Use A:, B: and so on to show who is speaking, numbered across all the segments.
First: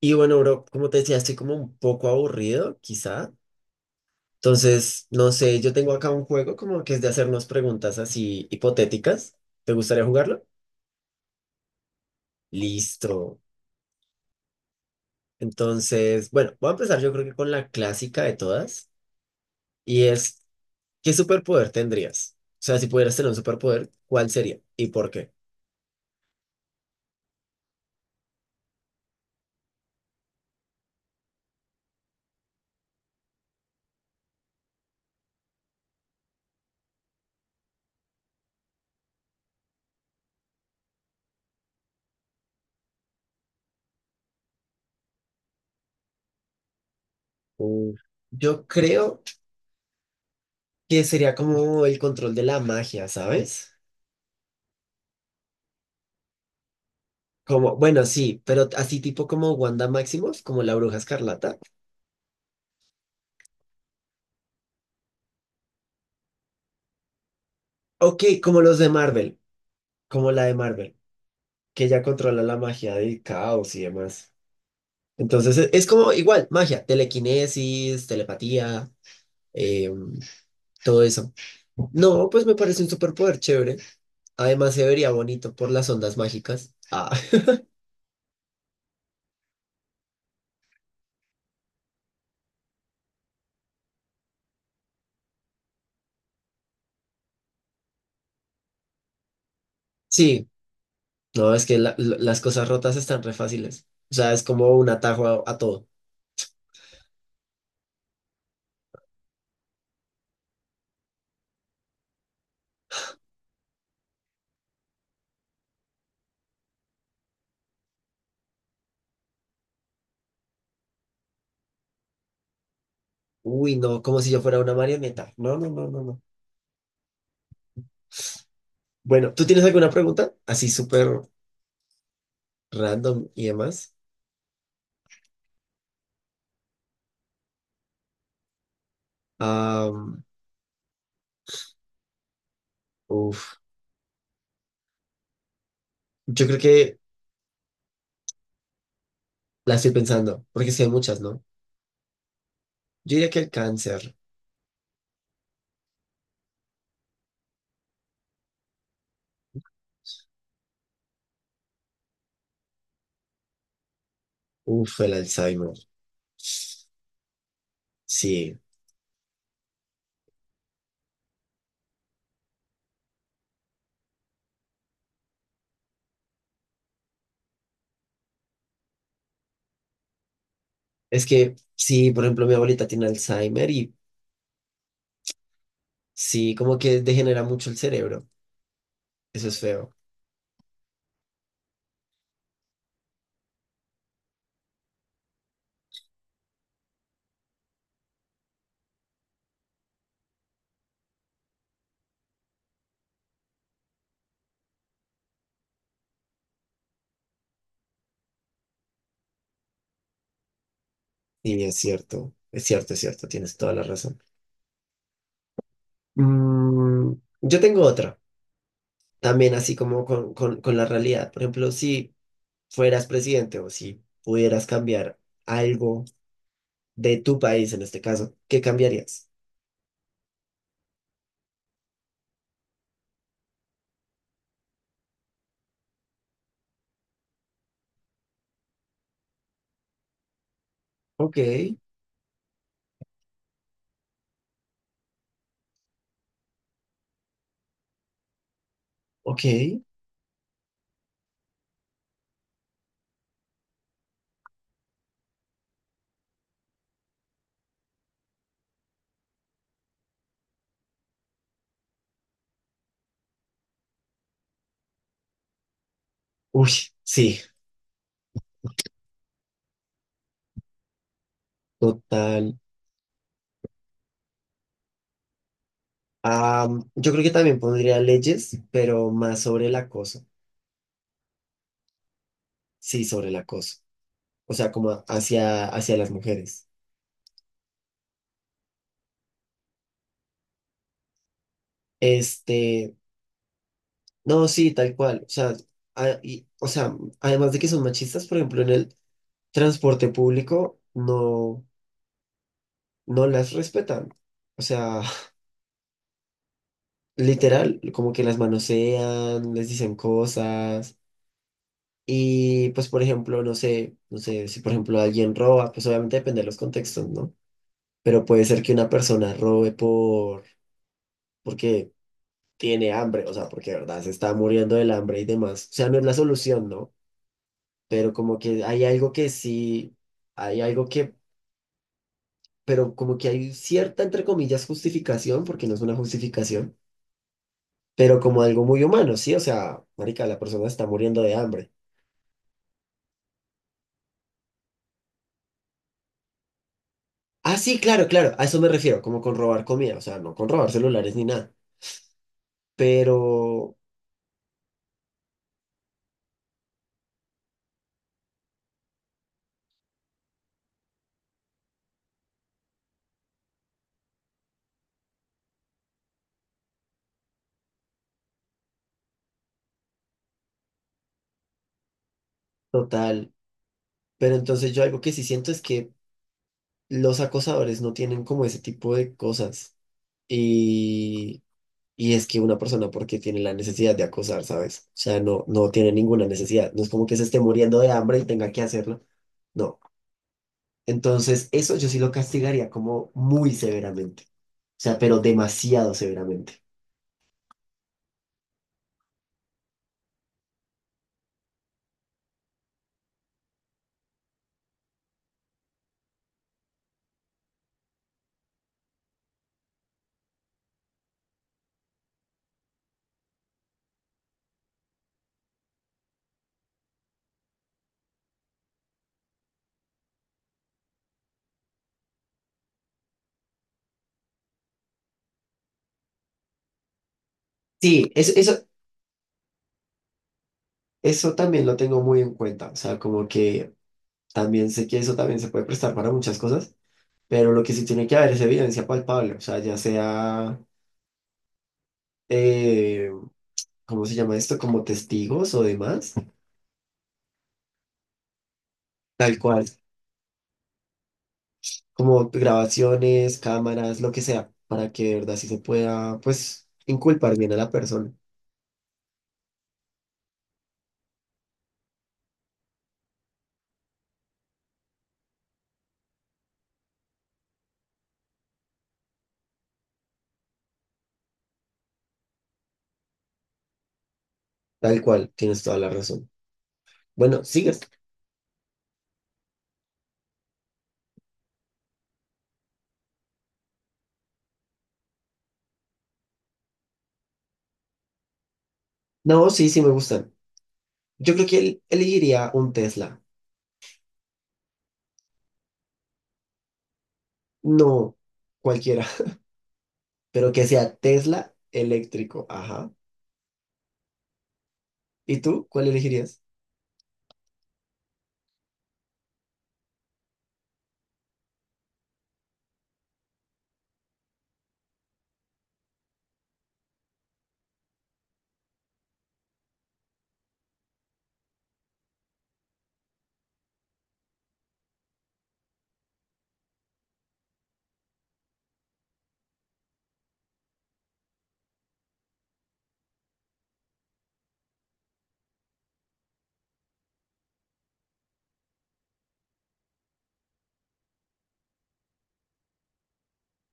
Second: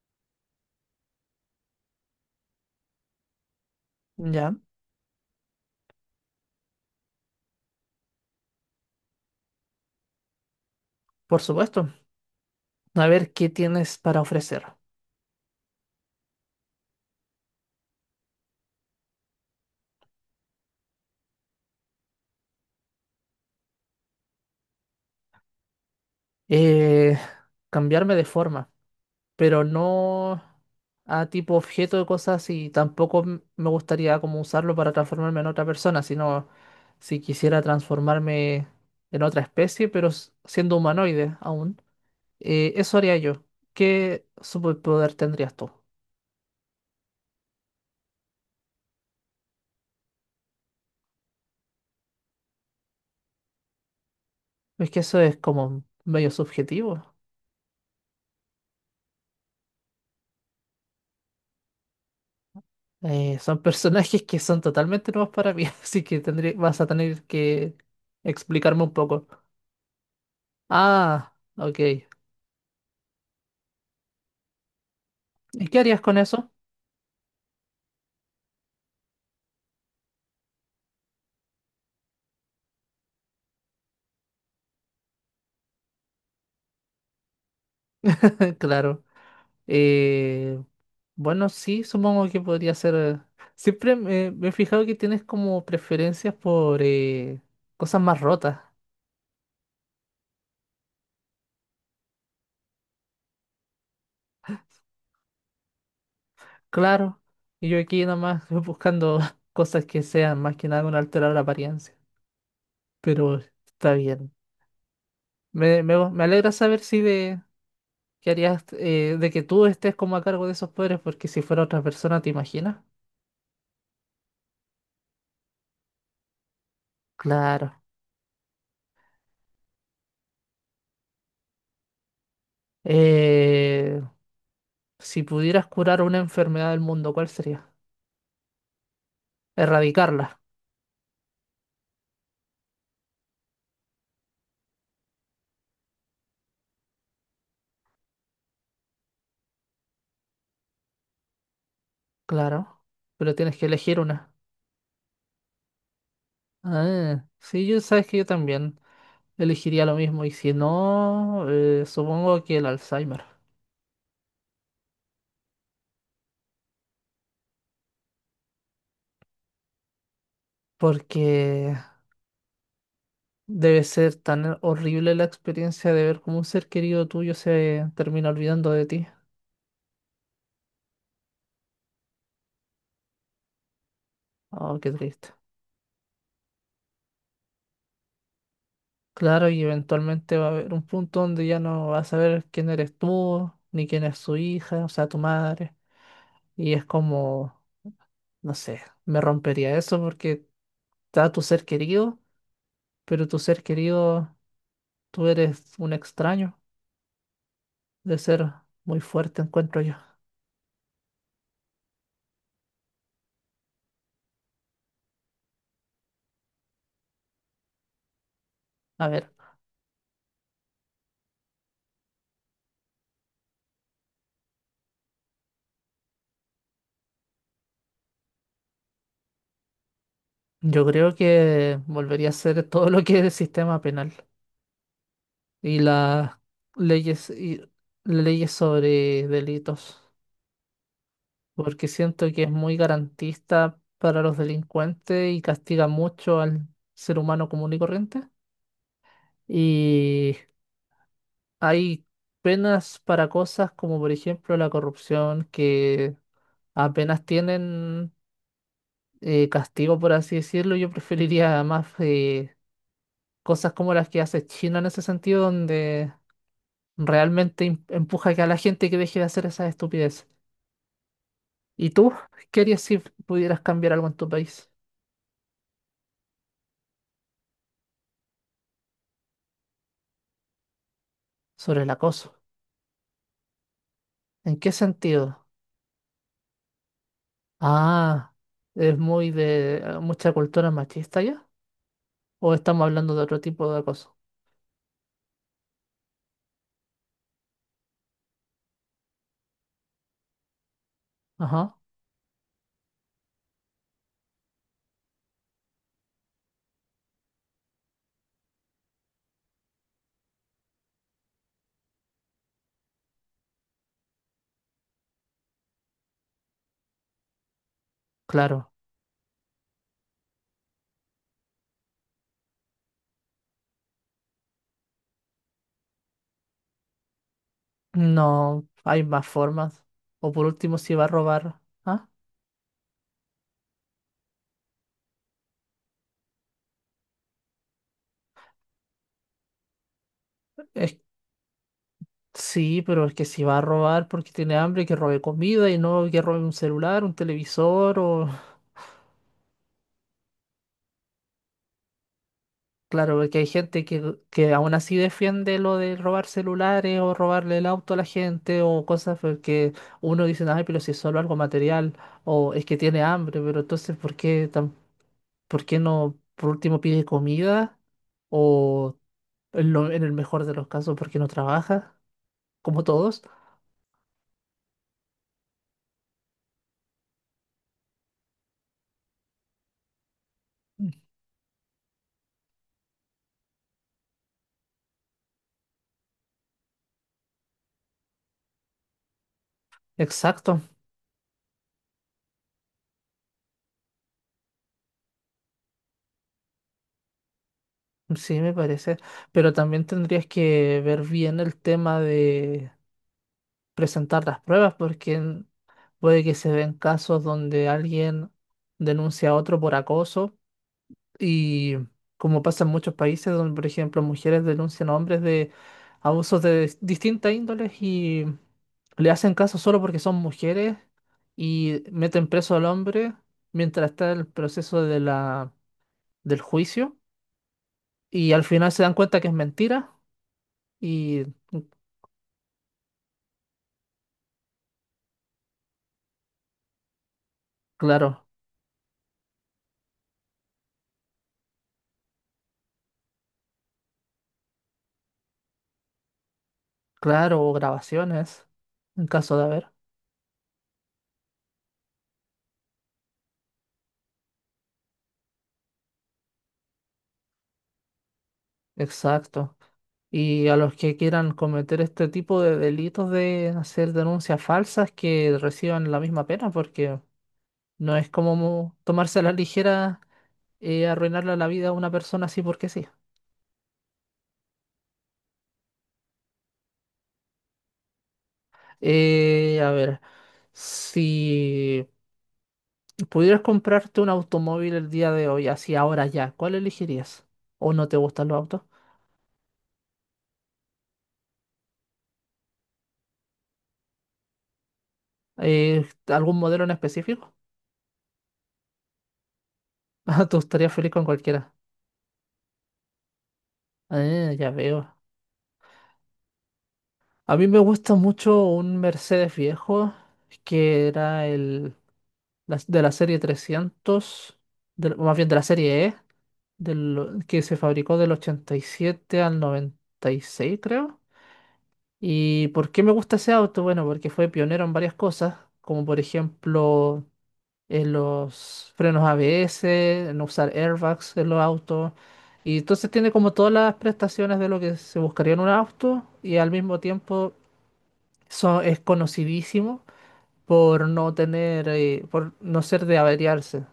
A: Y bueno, bro, como te decía, estoy como un poco aburrido, quizá.
B: Ya,
A: Entonces, no sé, yo tengo acá un juego como que es de hacernos preguntas así hipotéticas. ¿Te gustaría jugarlo?
B: por supuesto. A ver
A: Listo.
B: qué tienes para ofrecer.
A: Entonces, bueno, voy a empezar yo creo que con la clásica de todas. Y es, ¿qué superpoder tendrías? O sea, si pudieras tener un superpoder, ¿cuál sería y por qué?
B: Eh, Cambiarme de forma, pero no a tipo objeto de cosas y tampoco me gustaría como usarlo para transformarme en otra persona, sino si quisiera transformarme en otra especie, pero siendo humanoide aún. Eso haría yo. ¿Qué superpoder tendrías tú?
A: Uh, Yo creo que sería como el control de la magia, ¿sabes?
B: Es que eso es como medio subjetivo.
A: Como, bueno, sí, pero así tipo como Wanda Maximoff, como la Bruja Escarlata.
B: Son personajes que son totalmente nuevos para mí, así que tendré, vas a tener que
A: Ok, como los
B: explicarme
A: de
B: un poco.
A: Marvel, como la de Marvel,
B: Ah, ok.
A: que ella
B: ¿Y
A: controla la magia del caos y demás. Entonces
B: qué
A: es
B: harías
A: como
B: con
A: igual,
B: eso?
A: magia, telequinesis, telepatía, eh, todo eso. No, pues me parece un superpoder chévere. Además se vería bonito por las ondas mágicas. Ah,
B: Claro. Eh, bueno, sí, supongo que podría ser. Siempre me he fijado que tienes como preferencias por cosas más rotas.
A: sí, no, es que las cosas rotas están re fáciles. O sea, es como un atajo a todo.
B: Claro. Y yo aquí nada más buscando cosas que sean más que nada con alterar la apariencia. Pero está bien. Me alegra saber si de ¿Qué harías de que tú estés como a cargo de esos poderes? Porque si fuera otra persona, ¿te imaginas?
A: Uy, no, como si yo fuera una marioneta. No, no, no, no, no.
B: Claro.
A: Bueno, ¿tú tienes alguna pregunta? Así súper random y demás.
B: Eh, si pudieras curar una enfermedad del mundo, ¿cuál sería? Erradicarla.
A: Uf, yo creo que la estoy pensando, porque sí hay muchas, ¿no?
B: Claro.
A: Yo diría
B: Pero
A: que el
B: tienes que elegir
A: cáncer,
B: una. Ah, sí, yo sabes que yo también elegiría lo mismo. Y si no, supongo que el Alzheimer.
A: uf, el Alzheimer. Sí,
B: Porque debe ser tan horrible la experiencia de ver cómo un ser querido tuyo se termina olvidando de ti.
A: es que sí, por ejemplo, mi abuelita tiene Alzheimer y
B: Oh, qué triste.
A: sí, como que degenera mucho el cerebro. Eso
B: Claro,
A: es
B: y
A: feo.
B: eventualmente va a haber un punto donde ya no vas a saber quién eres tú, ni quién es su hija, o sea, tu madre. Y es como, no sé, me rompería eso porque está tu ser querido, pero tu ser querido, tú eres un extraño de ser muy fuerte, encuentro yo.
A: Y es cierto, es cierto, es cierto, tienes toda la razón. Mm, yo tengo otra,
B: A ver,
A: también así como con la realidad. Por ejemplo, si fueras presidente o si pudieras cambiar algo de tu país, en este caso, ¿qué cambiarías?
B: yo creo que volvería a ser todo lo que es el sistema penal y las leyes, y leyes sobre delitos.
A: Ok.
B: Porque siento que es muy garantista para los delincuentes y castiga mucho al ser humano común y corriente.
A: Ok.
B: Y hay penas para cosas como por ejemplo la corrupción que apenas tienen castigo, por así decirlo. Yo preferiría más cosas como las que hace China en ese sentido, donde
A: Uy, sí,
B: realmente empuja que a la gente que deje de hacer esas estupideces. ¿Y tú?
A: total.
B: ¿Qué harías si pudieras cambiar algo en tu país
A: Am, yo creo que también pondría leyes, pero más sobre el acoso.
B: sobre el acoso?
A: Sí, sobre el acoso. O
B: ¿En
A: sea,
B: qué
A: como
B: sentido?
A: hacia, hacia las mujeres.
B: Ah, es muy de mucha cultura machista ya. ¿O estamos
A: Este,
B: hablando de otro tipo de acoso?
A: no, sí, tal cual. O sea, o sea, además de que son machistas, por ejemplo, en el transporte público no,
B: Ajá,
A: no las respetan. O sea, literal, como que las manosean, les dicen cosas. Y pues, por ejemplo, no sé, no sé, si por ejemplo alguien roba, pues obviamente depende de los contextos, ¿no? Pero puede ser que
B: claro.
A: una persona robe por, porque tiene hambre, o sea, porque de verdad se está muriendo del hambre y demás. O sea, no es la solución, ¿no? Pero como que
B: No,
A: hay
B: hay
A: algo
B: más
A: que
B: formas.
A: sí,
B: O por
A: hay
B: último,
A: algo
B: si va a
A: que,
B: robar. ¿Ah?
A: pero como que hay cierta, entre comillas, justificación, porque no es una justificación, pero como algo muy humano, ¿sí? O sea, marica, la persona está
B: Es,
A: muriendo de hambre.
B: sí, pero es que si va a robar porque tiene hambre, que robe comida y no que robe un celular, un
A: Ah, sí,
B: televisor
A: claro,
B: o
A: claro, a eso me refiero, como con robar comida, o sea, no con robar celulares ni nada.
B: claro, porque hay
A: Pero,
B: gente que aún así defiende lo de robar celulares o robarle el auto a la gente o cosas porque uno dice, ay, pero si es solo algo material o es que tiene hambre, pero entonces, ¿por qué, por qué no, por último, pide comida? O en, en el mejor de los casos, ¿por qué no trabaja? Como todos.
A: total. Pero entonces yo algo que sí siento es que los acosadores no tienen como ese tipo de cosas.
B: Mm.
A: Y, y es que una persona porque tiene la necesidad de acosar, ¿sabes? O sea, no, no tiene ninguna necesidad. No es como que se esté muriendo de hambre y tenga que hacerlo. No.
B: Exacto,
A: Entonces, eso yo sí lo castigaría como muy severamente. O sea, pero demasiado severamente.
B: sí, me parece. Pero también tendrías que ver bien el tema presentar las pruebas porque puede que se ven casos donde alguien denuncia a otro por acoso y como pasa en muchos países donde, por ejemplo, mujeres denuncian a hombres de abusos de distintas índoles y le hacen caso solo porque son mujeres y meten preso al hombre mientras está el proceso de la, del juicio
A: Sí, eso,
B: y al
A: eso,
B: final se dan cuenta que es mentira y
A: eso también lo tengo muy en cuenta. O sea, como que también sé que eso también se puede prestar para muchas cosas. Pero lo que sí tiene que
B: claro,
A: haber es evidencia palpable, o sea, ya sea, eh, ¿cómo se llama esto? Como testigos o demás,
B: claro, o grabaciones en caso
A: tal
B: de
A: cual,
B: haber.
A: como grabaciones, cámaras, lo que sea, para que de verdad sí se pueda, pues, inculpar bien a la persona,
B: Exacto. Y a los que quieran cometer este tipo de delitos de hacer denuncias falsas que reciban la misma pena, porque no es como tomarse a la ligera arruinarle la vida a una persona así porque sí.
A: tal cual, tienes toda la razón. Bueno, sigues.
B: A ver, si pudieras comprarte un automóvil el día de hoy, así ahora ya, ¿cuál elegirías? ¿O no te gustan los autos?
A: No, sí, sí me gustan. Yo creo que él elegiría un Tesla,
B: ¿algún modelo en específico?
A: no cualquiera,
B: Ah, tú
A: pero que
B: estarías feliz
A: sea
B: con cualquiera.
A: Tesla eléctrico, ajá.
B: Ah, ya veo.
A: ¿Y tú cuál elegirías?
B: A mí me gusta mucho un Mercedes viejo que era el de la serie 300 más bien de la serie E, del, que se fabricó del 87 al 96 creo. ¿Y por qué me gusta ese auto? Bueno, porque fue pionero en varias cosas, como por ejemplo en los frenos ABS, en usar airbags en los autos. Y entonces tiene como todas las prestaciones de lo que se buscaría en un auto y al mismo tiempo es conocidísimo por no tener, por no ser de averiarse.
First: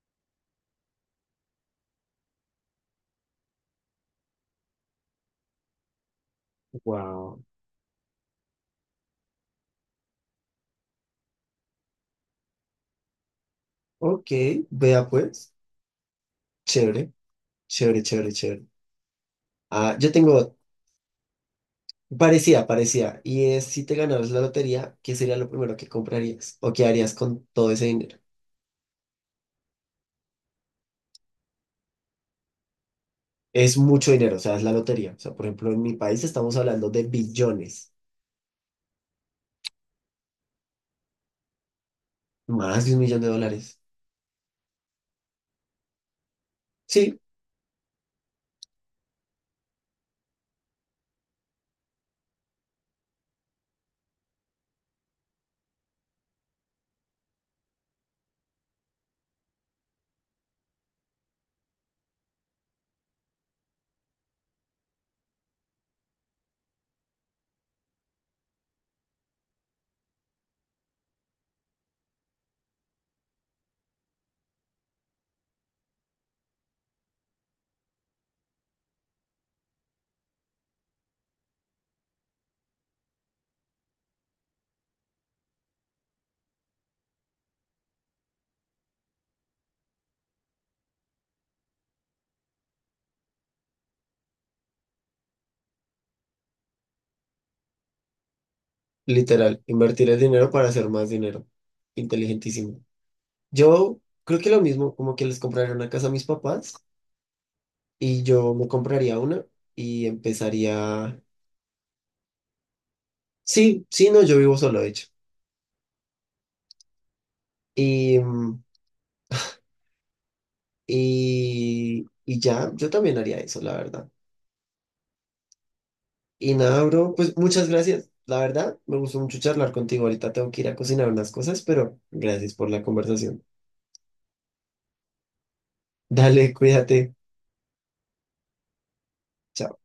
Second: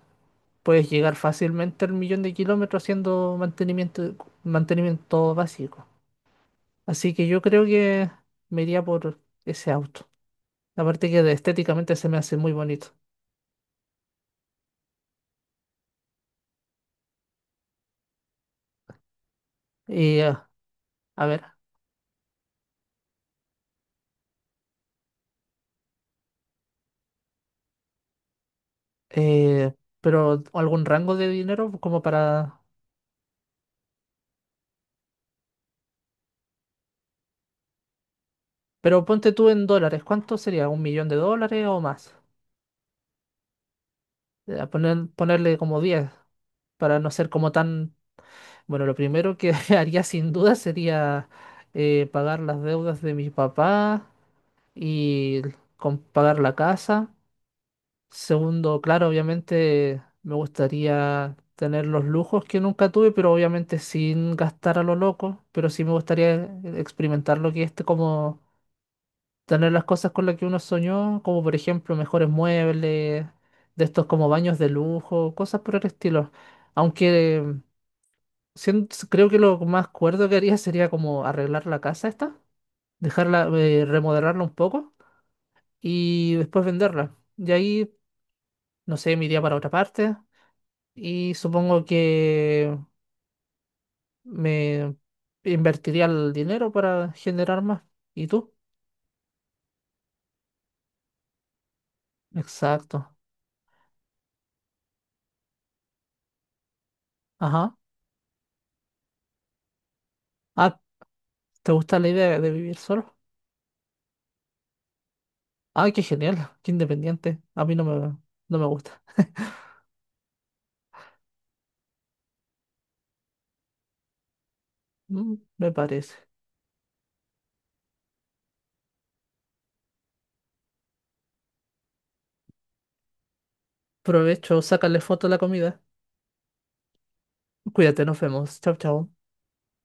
B: Puedes llegar fácilmente al millón de kilómetros haciendo mantenimiento básico. Así que yo
A: Wow.
B: creo que me iría por ese auto. Aparte que estéticamente se me hace muy bonito.
A: Ok, vea pues, chévere. Chévere, chévere, chévere. Ah, yo
B: Y eh,
A: tengo
B: a ver,
A: parecía, parecía. Y es si te ganaras la lotería, ¿qué sería lo primero que comprarías o qué harías con todo ese dinero?
B: eh, pero algún rango de dinero como para...
A: Es mucho dinero, o sea, es la lotería. O sea, por ejemplo, en mi país estamos hablando de billones,
B: Pero ponte tú en dólares, ¿cuánto sería? ¿Un millón de dólares o más?
A: más de 1 millón de dólares.
B: Ponerle como 10 para no
A: Sí,
B: ser como tan bueno, lo primero que haría sin duda sería pagar las deudas de mi papá y pagar la casa. Segundo, claro, obviamente me gustaría tener los lujos que nunca tuve, pero obviamente sin gastar a lo loco. Pero sí me gustaría experimentar lo que es este, como tener las cosas con las que uno soñó, como por ejemplo mejores muebles, de estos como baños de lujo, cosas por el estilo. Aunque creo que lo más cuerdo que haría sería como arreglar la casa esta, dejarla, remodelarla un poco y después venderla. Y ahí, no sé, me iría para otra parte y supongo que me invertiría el dinero para generar más. ¿Y tú?
A: literal, invertir el dinero para hacer más dinero. Inteligentísimo.
B: Exacto.
A: Yo creo que lo mismo, como que les compraría una casa a mis papás
B: Ajá.
A: y yo me compraría una y
B: Ah,
A: empezaría...
B: ¿te gusta la idea de vivir solo?
A: Sí, sí, no, yo vivo solo, de hecho.
B: Ay, qué genial, qué independiente. A mí no me,
A: y
B: no
A: mm,
B: me gusta.
A: Y ya, yo también haría eso, la verdad.
B: Mm, me parece.
A: Y nada, bro, pues muchas gracias. La verdad, me gustó mucho charlar contigo. Ahorita tengo que ir a cocinar unas cosas, pero gracias por la conversación.
B: Provecho, sácale foto a la comida.
A: Dale, cuídate.
B: Cuídate, nos vemos. Chao, chao.
A: Chao.